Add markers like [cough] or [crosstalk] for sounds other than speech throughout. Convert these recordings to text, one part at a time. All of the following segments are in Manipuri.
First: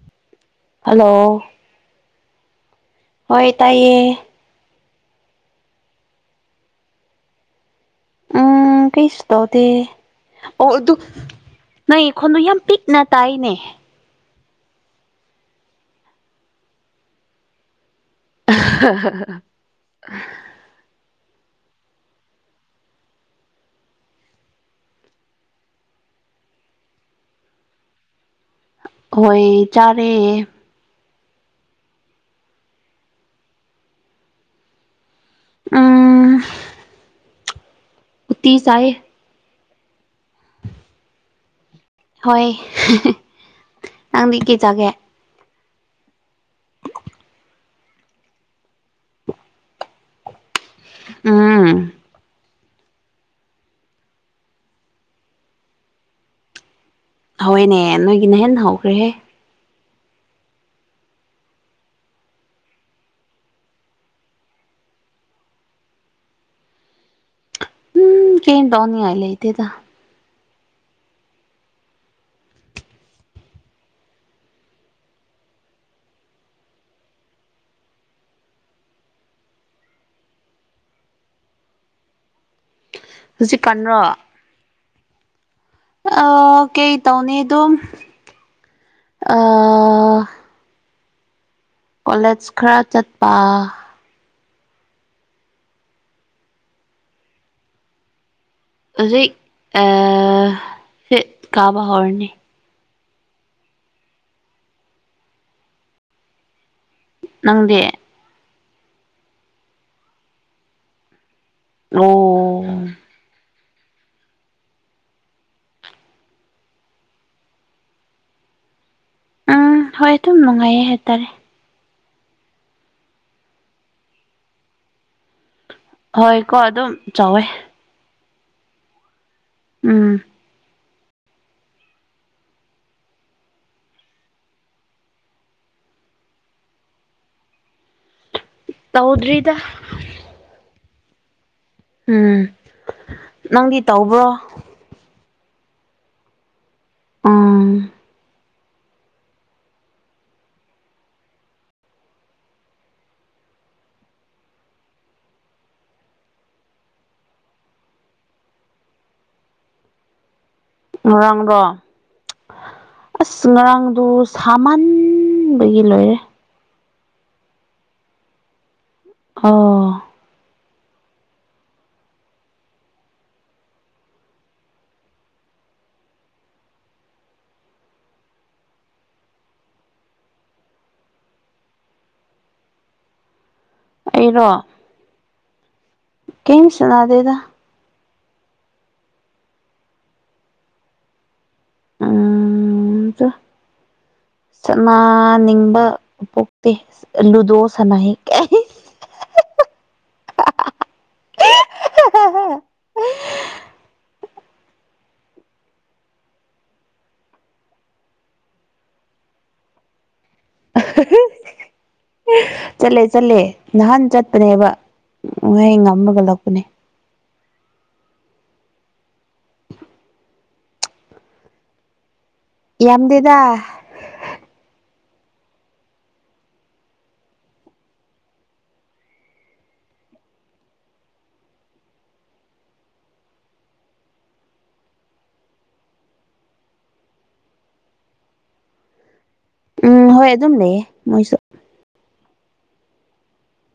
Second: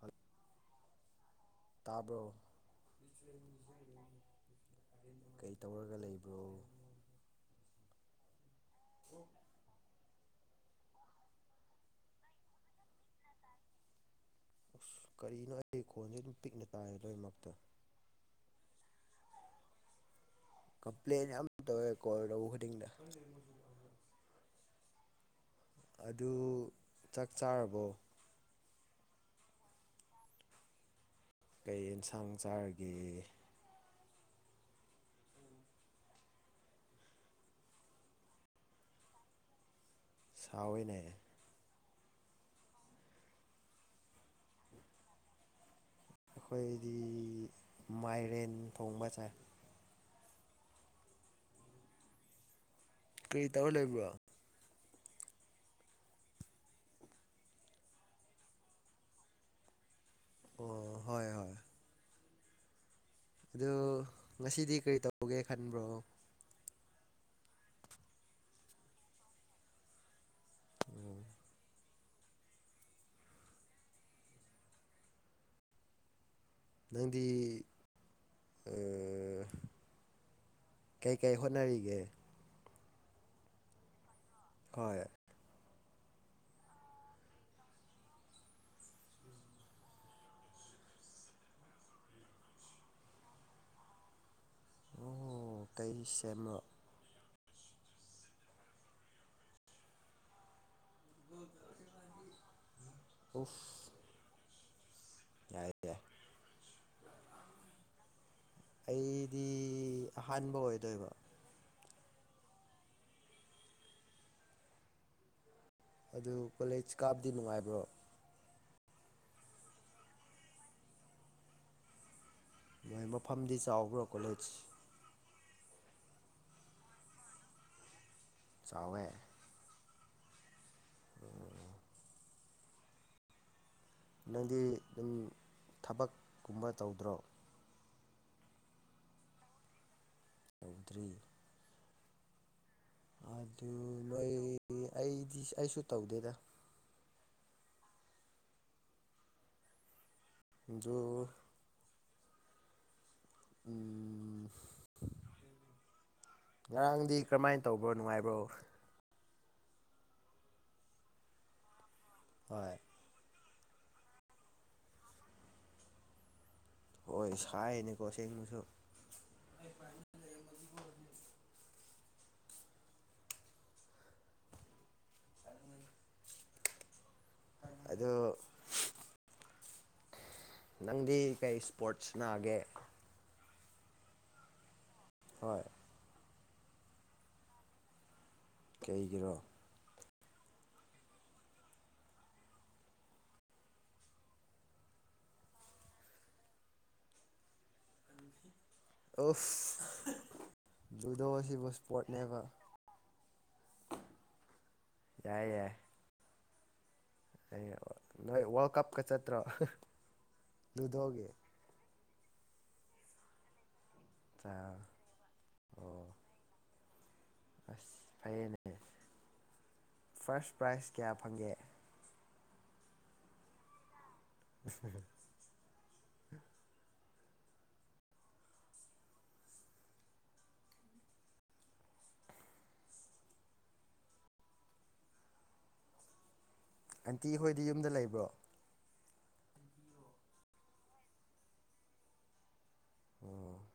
ꯐꯠ ꯍꯜꯂꯣ ꯇꯥꯕ꯭ꯔꯣ ꯇꯩꯇꯩ ꯍꯣꯏ ꯇꯥꯏꯌꯦ ꯀꯩ ꯇꯧꯋꯔꯒ ꯂꯩꯕ꯭ꯔꯣ ꯎꯝ ꯀꯩꯁꯨ ꯇꯧꯗꯦ ꯑꯣ ꯑꯗꯨ ꯅꯪꯒꯤ ꯈꯣꯟ ꯗꯣ ꯄꯤꯛꯅ ꯇꯥꯏꯅꯦ ꯑꯁ ꯀꯔꯤꯅꯣ ꯑꯩꯒꯤ ꯈꯣꯟ ꯁꯦ ꯑꯗꯨꯝ ꯄꯤꯛ ꯅꯥꯇꯥꯏ ꯂꯣꯏꯅꯃꯛ ꯇꯥ ꯍ ꯍ ꯍ ꯀꯝꯄ꯭ꯂꯦꯟ ꯌꯥꯝ ꯇꯧꯋꯦ ꯀꯣꯜ ꯇꯧꯕ ꯈꯨꯗꯤꯡꯗ ꯑꯗꯨ ꯆꯥꯛ ꯆꯥꯔꯕꯣ ꯍꯣꯏ ꯆꯥꯔꯦ ꯀꯩ ꯌꯦꯟꯁꯥꯡ ꯆꯥꯔꯒꯦ ꯎꯝ ꯇꯤ ꯆꯥꯏꯌꯦ ꯍꯥꯎꯋꯦꯅꯦ ꯍꯣꯏ ꯅꯪꯗꯤ ꯀꯩ ꯆꯥꯒꯦ ꯑꯩꯈꯣꯏꯗꯤ ꯃꯥꯏꯔꯦꯟ ꯊꯣꯡꯕ ꯆꯥꯏ ꯎꯝ ꯀꯔꯤ ꯇꯧꯔ ꯂꯩꯕ꯭ꯔꯣ ꯍꯣꯏꯅꯦ ꯅꯣꯏꯒꯤꯅ ꯍꯦꯟꯅ ꯍꯧꯈ꯭ꯔꯦꯍꯦ ꯑꯣ ꯍꯣꯏ ꯍꯣꯏ ꯑꯗꯨ ꯉꯁꯤꯗꯤ ꯀꯔꯤ ꯇꯧꯒꯦ ꯈꯟꯕ꯭ꯔꯣ ꯎꯝ ꯀꯩꯝ ꯇꯧꯅꯤꯡꯉꯥꯏ ꯂꯩꯇꯦꯗ ꯎꯝ ꯅꯪꯗꯤ ꯀꯩ ꯀꯩ ꯍꯣꯠꯅꯔꯤꯒꯦ ꯍꯧꯖꯤꯛꯀꯥꯟꯔꯣ ꯍꯣꯏ ꯑꯥ ꯀꯩ ꯇꯧꯅꯤ ꯑꯗꯨꯝ ꯑꯥ ꯀꯣꯂꯦꯖ ꯈꯔ ꯆꯠꯄ ꯑꯣ ꯀꯩ ꯁꯦꯝꯃꯣ ꯍꯧꯖꯤꯛ ꯑꯥ ꯐꯤꯞ ꯀꯥꯕ ꯍꯧꯔꯅꯤ ꯑꯣꯐ ꯌꯥꯏ ꯌꯥꯏ ꯅꯪꯗꯤ ꯑꯩꯗꯤ ꯑꯍꯥꯟꯕ ꯑꯣꯏꯗꯣꯏꯕ ꯑꯣ ꯑꯣ ꯑꯗꯨ ꯀꯣꯂꯦꯖ ꯀꯥꯞꯕꯗꯤ ꯅꯨꯡꯉꯥꯏꯕ꯭ꯔꯣ ꯎꯝ ꯍꯣꯏ ꯑꯗꯨꯝ ꯅꯨꯡꯉꯥꯏꯌꯦ ꯍꯥꯏꯇꯥꯔꯦ ꯃꯣꯏ ꯃꯐꯝꯗꯤ ꯆꯥꯎꯕ꯭ꯔꯥ ꯀꯣꯂꯦꯖ ꯍꯣꯏ ꯀꯣ ꯑꯗꯨꯝ ꯆꯥꯎꯋꯦ ꯆꯥꯎꯋꯦ ꯎꯝ ꯎꯝ ꯅꯪꯗꯤ ꯑꯗꯨꯝ ꯊꯕꯛ ꯀꯨꯝꯕ ꯇꯧꯗ꯭ꯔꯣ ꯇꯧꯗ꯭ꯔꯤꯗ ꯇꯧꯗ꯭ꯔꯤ ꯎꯝ ꯑꯗꯨ ꯅꯪꯗꯤ ꯇꯧꯕ꯭ꯔꯣ ꯅꯣꯏ ꯑꯩꯗꯤ ꯑꯩꯁꯨ ꯇꯧꯗꯦꯗ ꯎꯝ ꯑꯗꯨ ꯎꯝ ꯉꯔꯥꯡꯗꯤ ꯀꯔꯃꯥꯏꯅ ꯇꯧꯕ꯭ꯔꯣ ꯅꯨꯡꯉꯥꯏꯕ꯭ꯔꯣ ꯉꯥꯔꯥꯡꯔꯣ ꯍꯣꯏ ꯑꯁ ꯉꯔꯥꯡꯗꯨ ꯁꯥꯃꯟꯕꯒꯤ ꯂꯣꯏꯔꯦ ꯍꯣꯏ ꯁꯥꯏꯅꯦꯀꯣ ꯁꯦꯡꯕꯁꯨ ꯑꯣ [unintelligible] ꯑꯗꯣ ꯅꯪꯗꯤ ꯀꯩ ꯁꯄꯣꯔꯠꯁ ꯁꯥꯟꯅꯒꯦ ꯑꯩꯔꯣ ꯍꯣꯏ ꯀꯩꯝ ꯁꯅꯥꯗꯗ ꯀꯩꯒꯤꯔꯣ ꯑ ꯆ ꯁꯅꯥ ꯅꯤꯡꯕ ꯄꯣꯛꯇꯦ ꯂꯨꯗꯣ ꯁꯅꯥ ꯑꯣꯁ ꯂꯨꯗꯣ ꯁꯤꯕꯣ ꯁꯄꯣꯔ꯭ꯠ ꯅꯦꯕ ꯌꯥꯏ ꯌꯥꯏ ꯑ ꯅꯣꯏ ꯋꯥꯔꯜꯗ ꯀꯞ ꯀ ꯆꯠꯇ꯭ꯔꯣ ꯂꯨꯗꯣꯒꯤ ꯆꯠꯂꯦ ꯆꯠꯂꯦ ꯅꯍꯥꯟ ꯆꯥ ꯆꯠꯄꯅꯦꯕ ꯋꯥꯍꯩ ꯑꯣ ꯉꯝꯃꯒ ꯂꯛꯄꯅꯦ ꯑꯁ ꯐꯩꯌꯦꯅꯦ ꯐꯥꯔ꯭ꯁ ꯄ꯭ꯔꯥꯏꯖ ꯀꯌꯥ ꯐꯪꯒꯦ ꯌꯥꯝꯗꯦꯗ [unintelligible] ꯑꯟꯇꯤ ꯍꯣꯏꯗꯤ ꯌꯨꯝꯗ ꯂꯩꯕ꯭ꯔꯣ ꯎꯝ ꯍꯣꯏ ꯑꯗꯨꯝ ꯂꯩꯌꯦ ꯃꯣꯏꯁꯨ ꯑꯣ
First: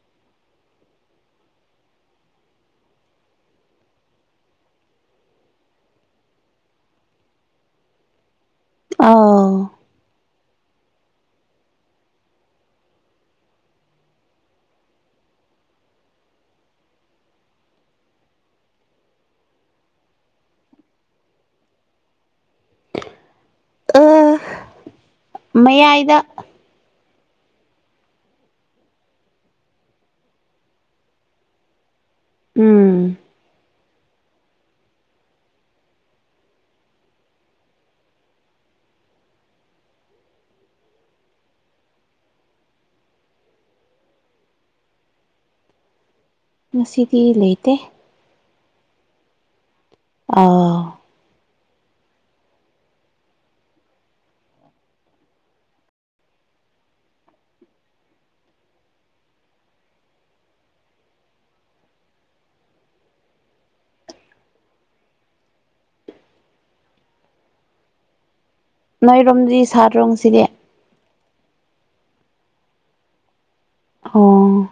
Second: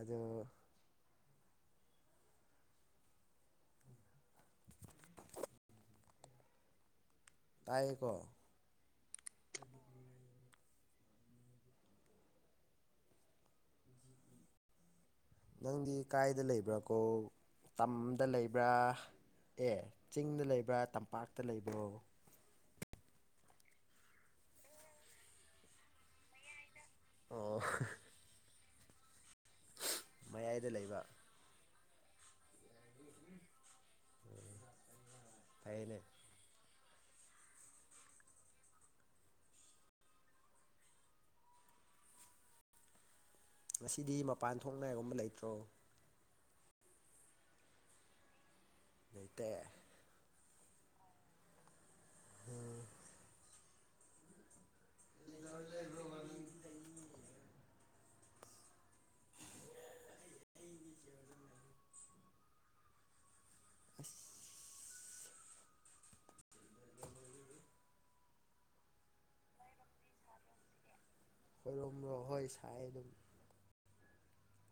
ꯑꯗꯨ [inaudible] ꯇꯥꯏꯌꯦꯀꯣ ꯑꯥꯎ ꯅꯪꯗꯤ ꯀꯥꯏꯗ ꯂꯩꯕ꯭ꯔꯥꯀꯣ ꯇꯝꯗ ꯂꯩꯕ꯭ꯔꯥ ꯑꯦ ꯆꯤꯡꯗ ꯂꯩꯕ꯭ꯔꯥ ꯇꯝꯄꯥꯛꯇ ꯂꯩꯕ꯭ꯔꯣ ꯃꯥꯌꯥꯏꯗ ꯑꯣ ꯍꯍ ꯃꯌꯥꯏꯗ ꯂꯩꯕ ꯎꯝ ꯎꯝ ꯐꯩꯌꯦꯅꯦ ꯉꯁꯤꯗꯤ ꯃꯄꯥꯟ ꯊꯣꯛ ꯅꯥꯏꯒꯨꯝꯕ ꯂꯩꯇ꯭ꯔꯣ ꯉꯁꯤꯗꯤ ꯂꯩꯇꯦ ꯂꯩꯇꯦ ꯑꯧ ꯎꯝ [unintelligible] ꯑꯁ [unintelligible] ꯅꯣꯏꯔꯣꯝꯗꯤ ꯁꯥꯗ꯭ꯔꯣ ꯉꯁꯤꯗꯤ ꯈꯣꯏꯔꯣꯝꯔꯣ ꯍꯣꯏ ꯁꯥꯏ ꯑꯗꯨꯝ ꯑꯣ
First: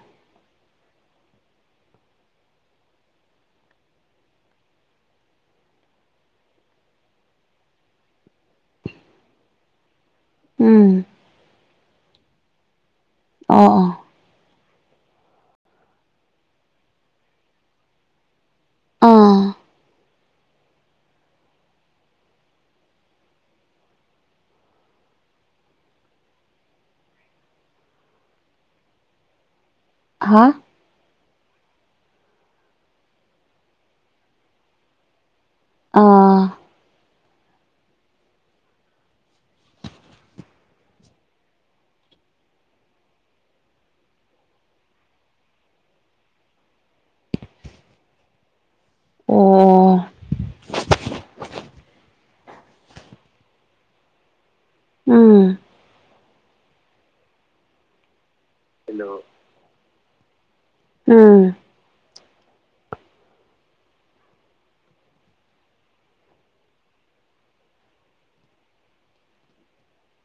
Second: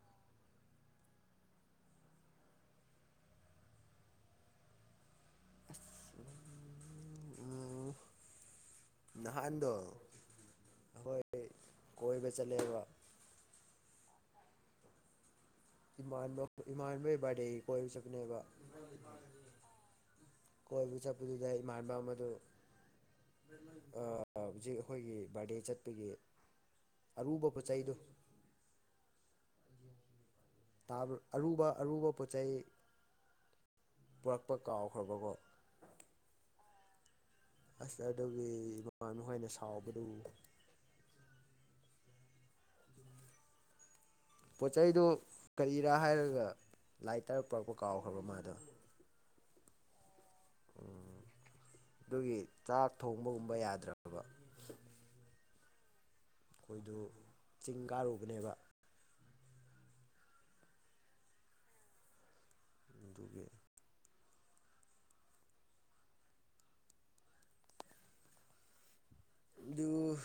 ꯎꯝ ꯅꯍꯥꯟꯗꯣ ꯎꯝ ꯑꯩꯈꯣꯏ ꯀꯣꯏꯕ ꯆꯠꯂꯦꯕ ꯑꯣ ꯑꯣ ꯏꯃꯥꯟꯅ ꯏꯃꯥꯟꯕꯩ ꯕꯥꯔꯗꯦꯒꯤ ꯀꯣꯏꯕ ꯆꯠꯄꯅꯦꯕ ꯑꯥ ꯀꯣꯏꯕ ꯆꯠꯄꯗꯨꯗ ꯏꯃꯥꯟꯕ ꯑꯃꯗꯨ ꯍꯧꯖꯤꯛ ꯑꯩꯈꯣꯏꯒꯤ ꯕꯥꯔꯗꯦ ꯆꯠꯄꯒꯤ ꯑꯔꯨꯕ ꯄꯣꯠ ꯆꯩꯗꯨ ꯍꯥꯥ ꯇꯥꯕꯔꯣ ꯑꯔꯨꯕ ꯑꯔꯨꯕ ꯄꯣꯠ ꯆꯩ ꯄꯨꯔꯛꯄ ꯀꯥꯎꯈ꯭ꯔꯕꯀꯣ ꯑꯥ ꯑꯁ ꯑꯗꯨꯒꯤ ꯏꯃꯥꯟꯅ ꯍꯣꯏꯅ ꯁꯥꯎꯕꯗꯨ [inaudible] ꯄꯣꯠ ꯆꯩꯗꯨ ꯀꯔꯤꯔꯥ ꯍꯥꯏꯔꯒ ꯂꯥꯏꯇꯔ ꯄꯨꯔꯛꯄ ꯀꯥꯎꯈ꯭ꯔꯕ ꯃꯥꯗꯣ ꯑꯣ ꯎꯝ ꯑꯗꯨꯒꯤ ꯆꯥꯛ ꯊꯣꯡꯕꯒꯨꯝꯕ ꯌꯥꯗ꯭ꯔ ꯑꯕ ꯎꯝ ꯈꯣꯏꯗꯨ ꯆꯤꯡ ꯀꯥꯔꯨꯕꯅꯦꯕ ꯍꯩꯅꯣ ꯎꯝ ꯗꯨꯒꯤ ꯗꯨ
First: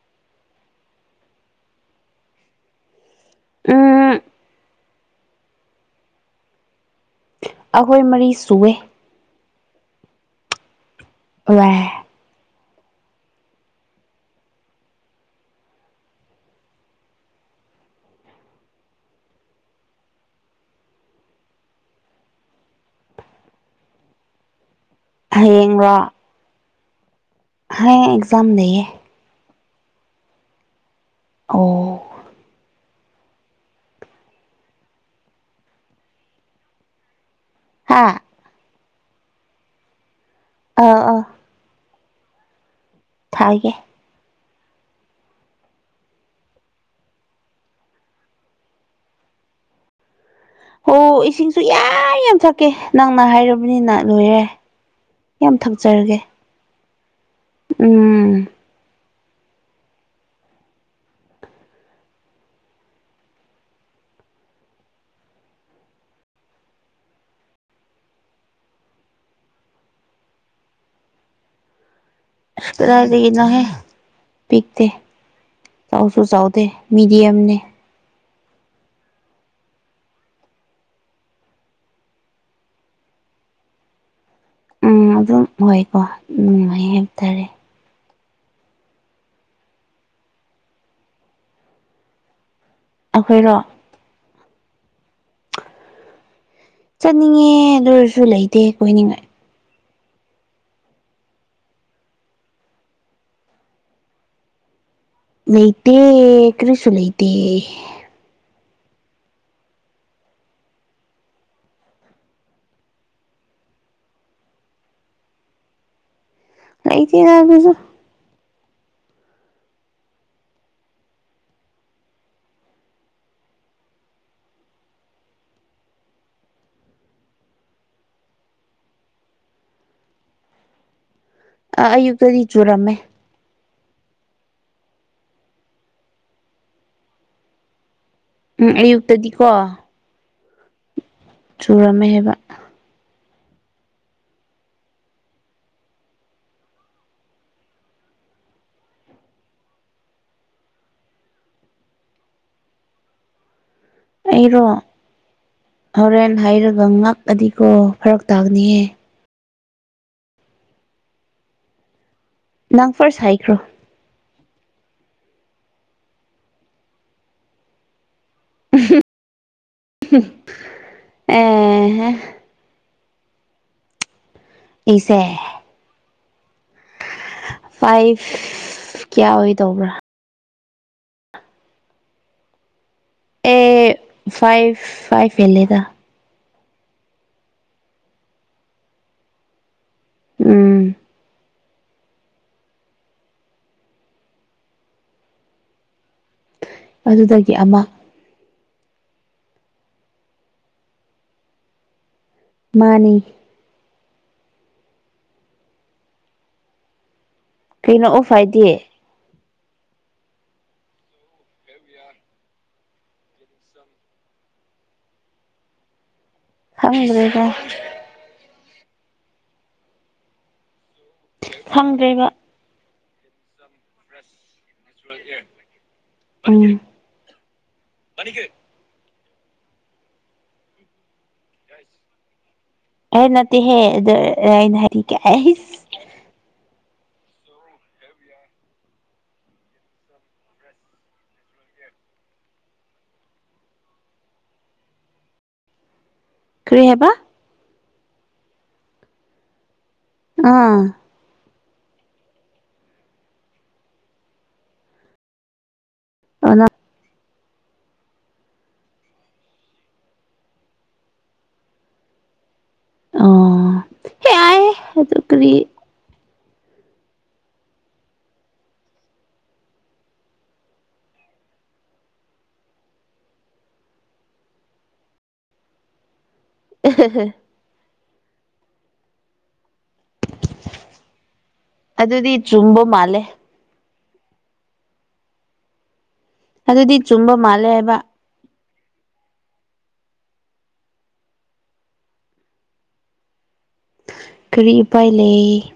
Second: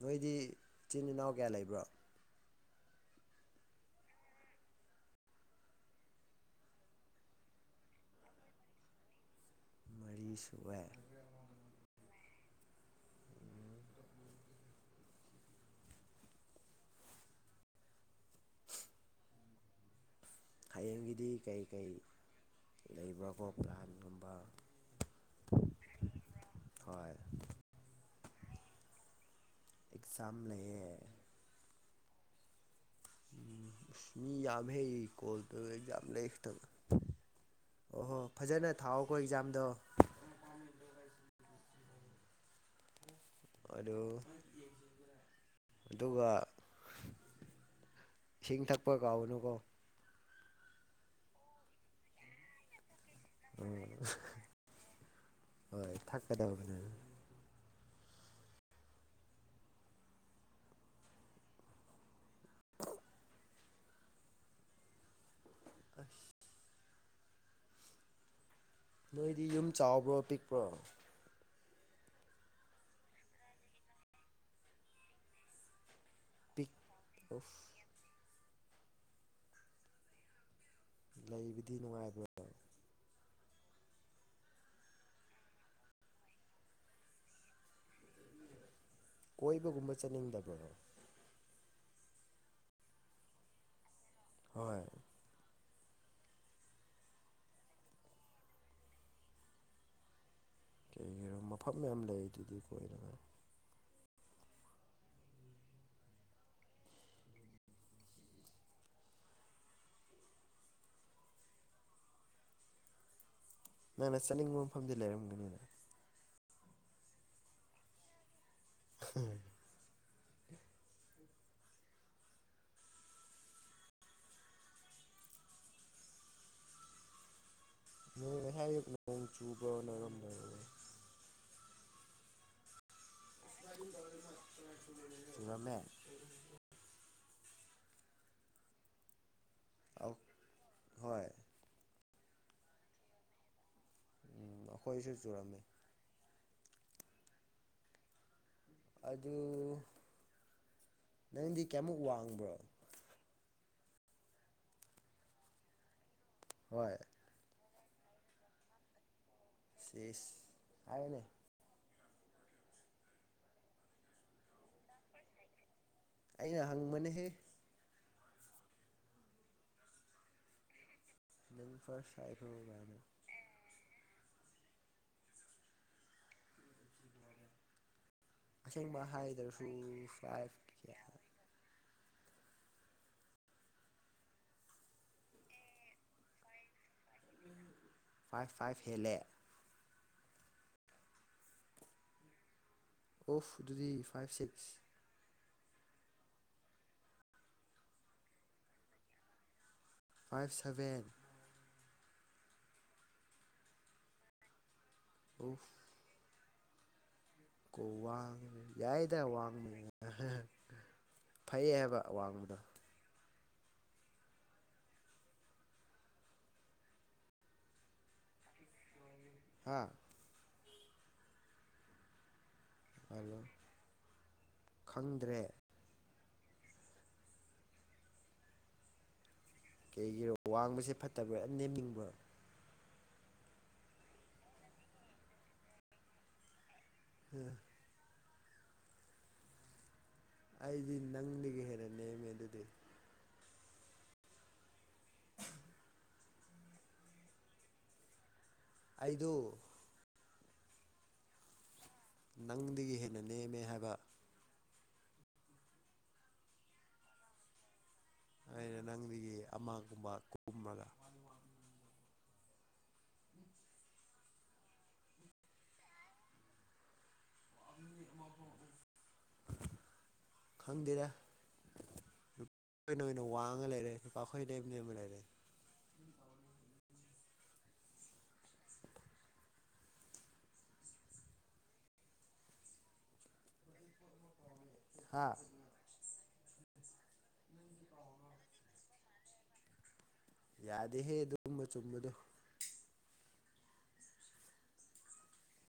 ꯅꯣꯏꯗꯤ ꯏꯆꯤꯟ ꯏꯅꯥꯎ ꯀꯌꯥ ꯂꯩꯕ꯭ꯔꯣ ꯎꯝ ꯑꯈꯣꯏ ꯃꯔꯤ ꯁꯨꯋꯦ ꯃꯔꯤ ꯁꯨꯌꯦ ꯑꯣ [unintelligible] ꯎꯝ ꯍꯌꯦꯡꯒꯤꯗꯤ ꯀꯩ ꯀꯩ ꯂꯩꯕ꯭ꯔꯥ ꯀꯣ ꯄ꯭ꯂꯥꯟ ꯒꯨꯝꯕ ꯍꯌꯦꯡ ꯔꯣ ꯍꯣꯏ ꯍꯌꯦꯡ ꯑꯦꯛꯖꯥꯝ ꯂꯩꯌꯦ ꯑꯦꯛꯖꯥꯝ ꯂꯩꯌꯦ ꯑꯣ ꯎꯝ ꯃꯤ ꯌꯥꯝꯍꯩ ꯀꯣꯜ ꯇꯧꯔꯛꯏꯖꯦ ꯌꯥꯝ [unintelligible] ꯍꯥ ꯑꯣꯍꯣ ꯐꯖꯅ ꯊꯥꯑꯣꯀꯣ ꯑꯦꯛꯖꯥꯝꯗꯣ ꯑꯩ ꯑꯧ ꯊꯥꯒꯦ ꯑꯗꯣ ꯑꯗꯨꯒ ꯏꯁꯤꯡ ꯊꯛꯄ ꯀꯥꯎꯒꯅꯨꯀꯣ ꯍꯣ ꯏꯁꯤꯡꯁꯨ ꯌꯥ ꯑꯩ ꯌꯥꯝ ꯊꯛꯀꯦ ꯅꯪꯅ ꯍꯥꯏꯔꯕꯅꯤꯅ ꯂꯣꯏꯔꯦ ꯌꯥꯝ ꯊꯛꯆꯔꯒꯦ ꯍꯣꯠꯅꯧ ꯍꯣꯠꯅꯧ ꯎꯝ ꯑꯁ ꯅꯣꯏꯗꯤ ꯌꯨꯝ ꯆꯥꯎꯕ꯭ꯔꯣ ꯄꯤꯛꯄ꯭ꯔꯣ ꯀꯔꯥꯏꯗꯒꯤ ꯅꯣꯍꯦ ꯄꯤꯛꯇꯦ ꯆꯥꯎꯁꯨ ꯆꯥꯎꯗꯦ ꯄꯤꯛ ꯃꯤꯗꯤ ꯌꯥꯝꯅꯦ ꯑꯣꯐ ꯂꯩꯕꯗꯤ ꯅꯨꯡꯉꯥꯏꯕ꯭ꯔꯣ ꯎꯝ ꯑꯗꯨꯝ ꯑꯣꯏꯀꯣ ꯅꯨꯡꯉꯥꯏ ꯍꯥꯏꯕ ꯇꯥꯔꯦ ꯀꯣꯏꯕꯒꯨꯝꯕ ꯆꯠꯅꯤꯡꯗꯕꯔꯣ ꯑꯈꯣꯏꯔꯣ ꯍꯣꯏ ꯆꯠꯅꯤꯡꯉꯦ ꯑꯗꯨ ꯑꯣꯏꯔꯁꯨ ꯂꯩꯇꯦ ꯀꯣꯏꯅꯤꯡꯉꯥꯏ ꯀꯩꯒꯤꯔꯣ ꯃꯐꯝ ꯃꯌꯥꯝ ꯂꯩ ꯗꯨꯗꯤ ꯀꯣꯏꯅꯕ ꯂꯩꯇꯦ ꯀꯔꯤꯁꯨ ꯂꯩꯇꯦ ꯅꯪꯅ ꯆꯠꯅꯤꯡꯕ ꯃꯐꯝꯗꯤ ꯂꯩꯔꯝꯒꯅꯤꯗ ꯂꯩꯇꯦꯗ ꯑꯗꯨꯁꯨ [unintelligible] ꯅꯣꯡꯅ ꯍꯥꯏꯔ ꯅꯣꯡ ꯆꯨꯕ꯭ꯔꯣ ꯅꯣꯏꯔꯣꯝꯗ ꯑ ꯑꯌꯨꯛꯇꯗꯤ ꯆꯨꯔꯝꯃꯦ [unintelligible] ꯎꯝ ꯑꯌꯨꯛꯇꯗꯤꯀꯣ ꯑꯧ ꯍꯣꯏ ꯆꯨꯔꯝꯃꯦ ꯍꯥꯏꯕ ꯎꯝ ꯑꯩꯈꯣꯏꯁꯨ ꯆꯨꯔꯝꯃꯤ ꯑꯗꯨ ꯅꯪꯗꯤ ꯀꯌꯥꯃꯨꯛ ꯋꯥꯡꯕ꯭ꯔꯣ ꯑꯩꯔꯣ ꯍꯣꯔꯦꯟ ꯍꯩꯔꯒ ꯍꯣꯏ ꯉꯛꯑꯗꯤꯀꯣ ꯐꯔꯛ ꯇꯥꯛꯒꯅꯤꯍꯦ ꯁꯤꯁ ꯍꯥꯏꯌꯨꯅꯦ [inaudible] ꯅꯪ ꯐꯥꯔꯁ ꯍꯥꯏꯈ꯭ꯔꯣ ꯑꯩꯅ ꯍꯪꯕꯅꯦꯍꯦ [unintelligible] [inaudible] ꯅꯪ ꯑꯦ ꯐꯥꯔꯁ ꯇꯥꯏꯐ [unintelligible] ꯑꯩꯁꯦ [unintelligible] ꯐꯥꯏꯚ ꯑꯁꯦꯡꯕ ꯀꯌꯥ ꯍꯥꯏꯗ꯭ꯔꯁꯨ ꯑꯣꯏꯗꯧꯕ꯭ꯔꯥ ꯐꯥꯏꯚ ꯀꯌꯥ ꯑꯦ ꯐꯥꯏꯚ ꯐꯥꯏꯚ ꯍꯦꯜꯂꯦꯗ ꯐꯥꯏꯚ ꯐꯥꯏꯚ ꯍꯦꯜꯂꯦ ꯎꯝ [unintelligible] [inaudible] ꯑꯣꯐ ꯑꯗꯨꯗꯤ ꯐꯥꯏꯚ ꯁꯤꯛꯁ ꯑꯗꯨꯗꯒꯤ ꯑꯃ ꯐꯥꯏꯚ ꯁꯚꯦꯟ ꯃꯥꯅꯤ [unintelligible] [inaudible] ꯀꯣ ꯀꯩꯅꯣ ꯑꯣꯐ ꯋꯥꯡ ꯍꯥꯏꯗꯤ ꯌꯥꯏꯗ ꯋꯥꯡꯅ [unintelligible] ꯐꯩ ꯍꯥꯏꯕ ꯋꯥꯡꯕꯗꯣ ꯝ [unintelligible] ꯈꯪꯗ꯭ꯔꯦꯗ [unintelligible] [inaudible] ꯍꯥꯥ ꯐꯪꯗ꯭ꯔꯦꯕ ꯍꯜꯂꯣ [inaudible] [unintelligible] ꯈꯪꯗ꯭ꯔꯦ [inaudible] [unintelligible] ꯀꯩꯒꯤꯔꯣ ꯋꯥꯡꯕꯁꯦ ꯐꯠꯇꯕ꯭ꯔꯥꯅ ꯅꯦꯝꯅꯤꯡꯕꯔꯣ ꯑꯦ ꯅꯠꯇꯦ ꯍꯦ [inaudible] [unintelligible] [inaudible] ꯑꯩꯗꯤ ꯅꯪꯗꯒꯤ ꯍꯦꯟꯅ ꯅꯦꯝꯃꯦ ꯑꯗꯨꯗꯤ [unintelligible] ꯀ꯭ꯔꯤ ꯍꯥꯏꯕ ꯑꯩꯗꯨ ꯎꯝ ꯅꯪꯗꯒꯤ ꯍꯦꯟꯅ ꯅꯦꯝꯃꯦ ꯍꯥꯏꯕ [unintelligible] ꯑꯩꯅ ꯅꯪꯗꯒꯤ ꯑꯃꯒꯨꯝꯕ ꯀꯨꯝꯃꯒ ꯑꯣ [unintelligible] ꯀꯔꯤ [unintelligible] [unintelligible] ꯈꯪꯗꯦꯗ ꯅꯨꯄꯤꯅ ꯑꯣꯏꯅ ꯋꯥꯡꯉ ꯂꯩꯔꯦ ꯅꯨꯄꯥ ꯑꯩꯈꯣꯏ ꯅ ꯅꯦꯝ ꯅꯦꯝꯃ ꯂꯩꯔꯦ [unintelligible] ꯑꯗꯨꯗꯤ ꯆꯨꯝꯕ ꯃꯥꯜꯂꯦ ꯍꯥꯥ ꯑꯗꯨꯗꯤ ꯆꯨꯝꯕ ꯃꯥꯜꯂꯦ ꯍꯥꯏꯕ ꯌꯥꯗꯦꯍꯦ ꯑꯗꯨꯒꯨꯝꯕ ꯆꯨꯝꯕꯗꯣ ꯀꯔꯤ ꯎꯄꯥꯏ ꯂꯩ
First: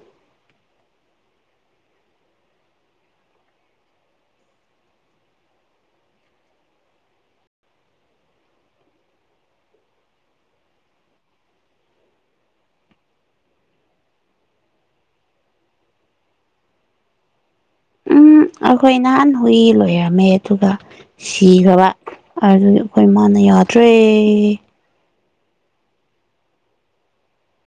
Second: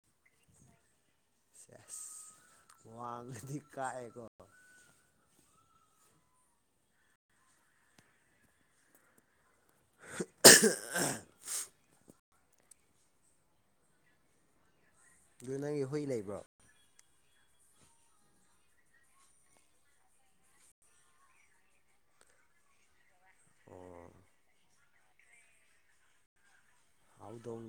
ꯁꯦꯁ ꯋꯥꯡꯉꯗꯤ ꯀꯥꯢꯀꯣ [unintelligible] ꯑꯗꯨ ꯅꯪꯒꯤ ꯍꯨꯏ ꯂꯩꯕ꯭ꯔꯣ ꯎꯝ ꯑꯩꯈꯣꯏ ꯅꯍꯥꯟ ꯍꯨꯏ ꯂꯣꯏꯔꯝꯃꯦ ꯑꯗꯨꯒ ꯁꯤꯈ꯭ꯔꯕ ꯑꯗꯨ ꯑꯩꯈꯣꯏ ꯃꯥꯅ ꯌꯥꯗ꯭ꯔꯦ ꯍꯧꯗꯣꯡ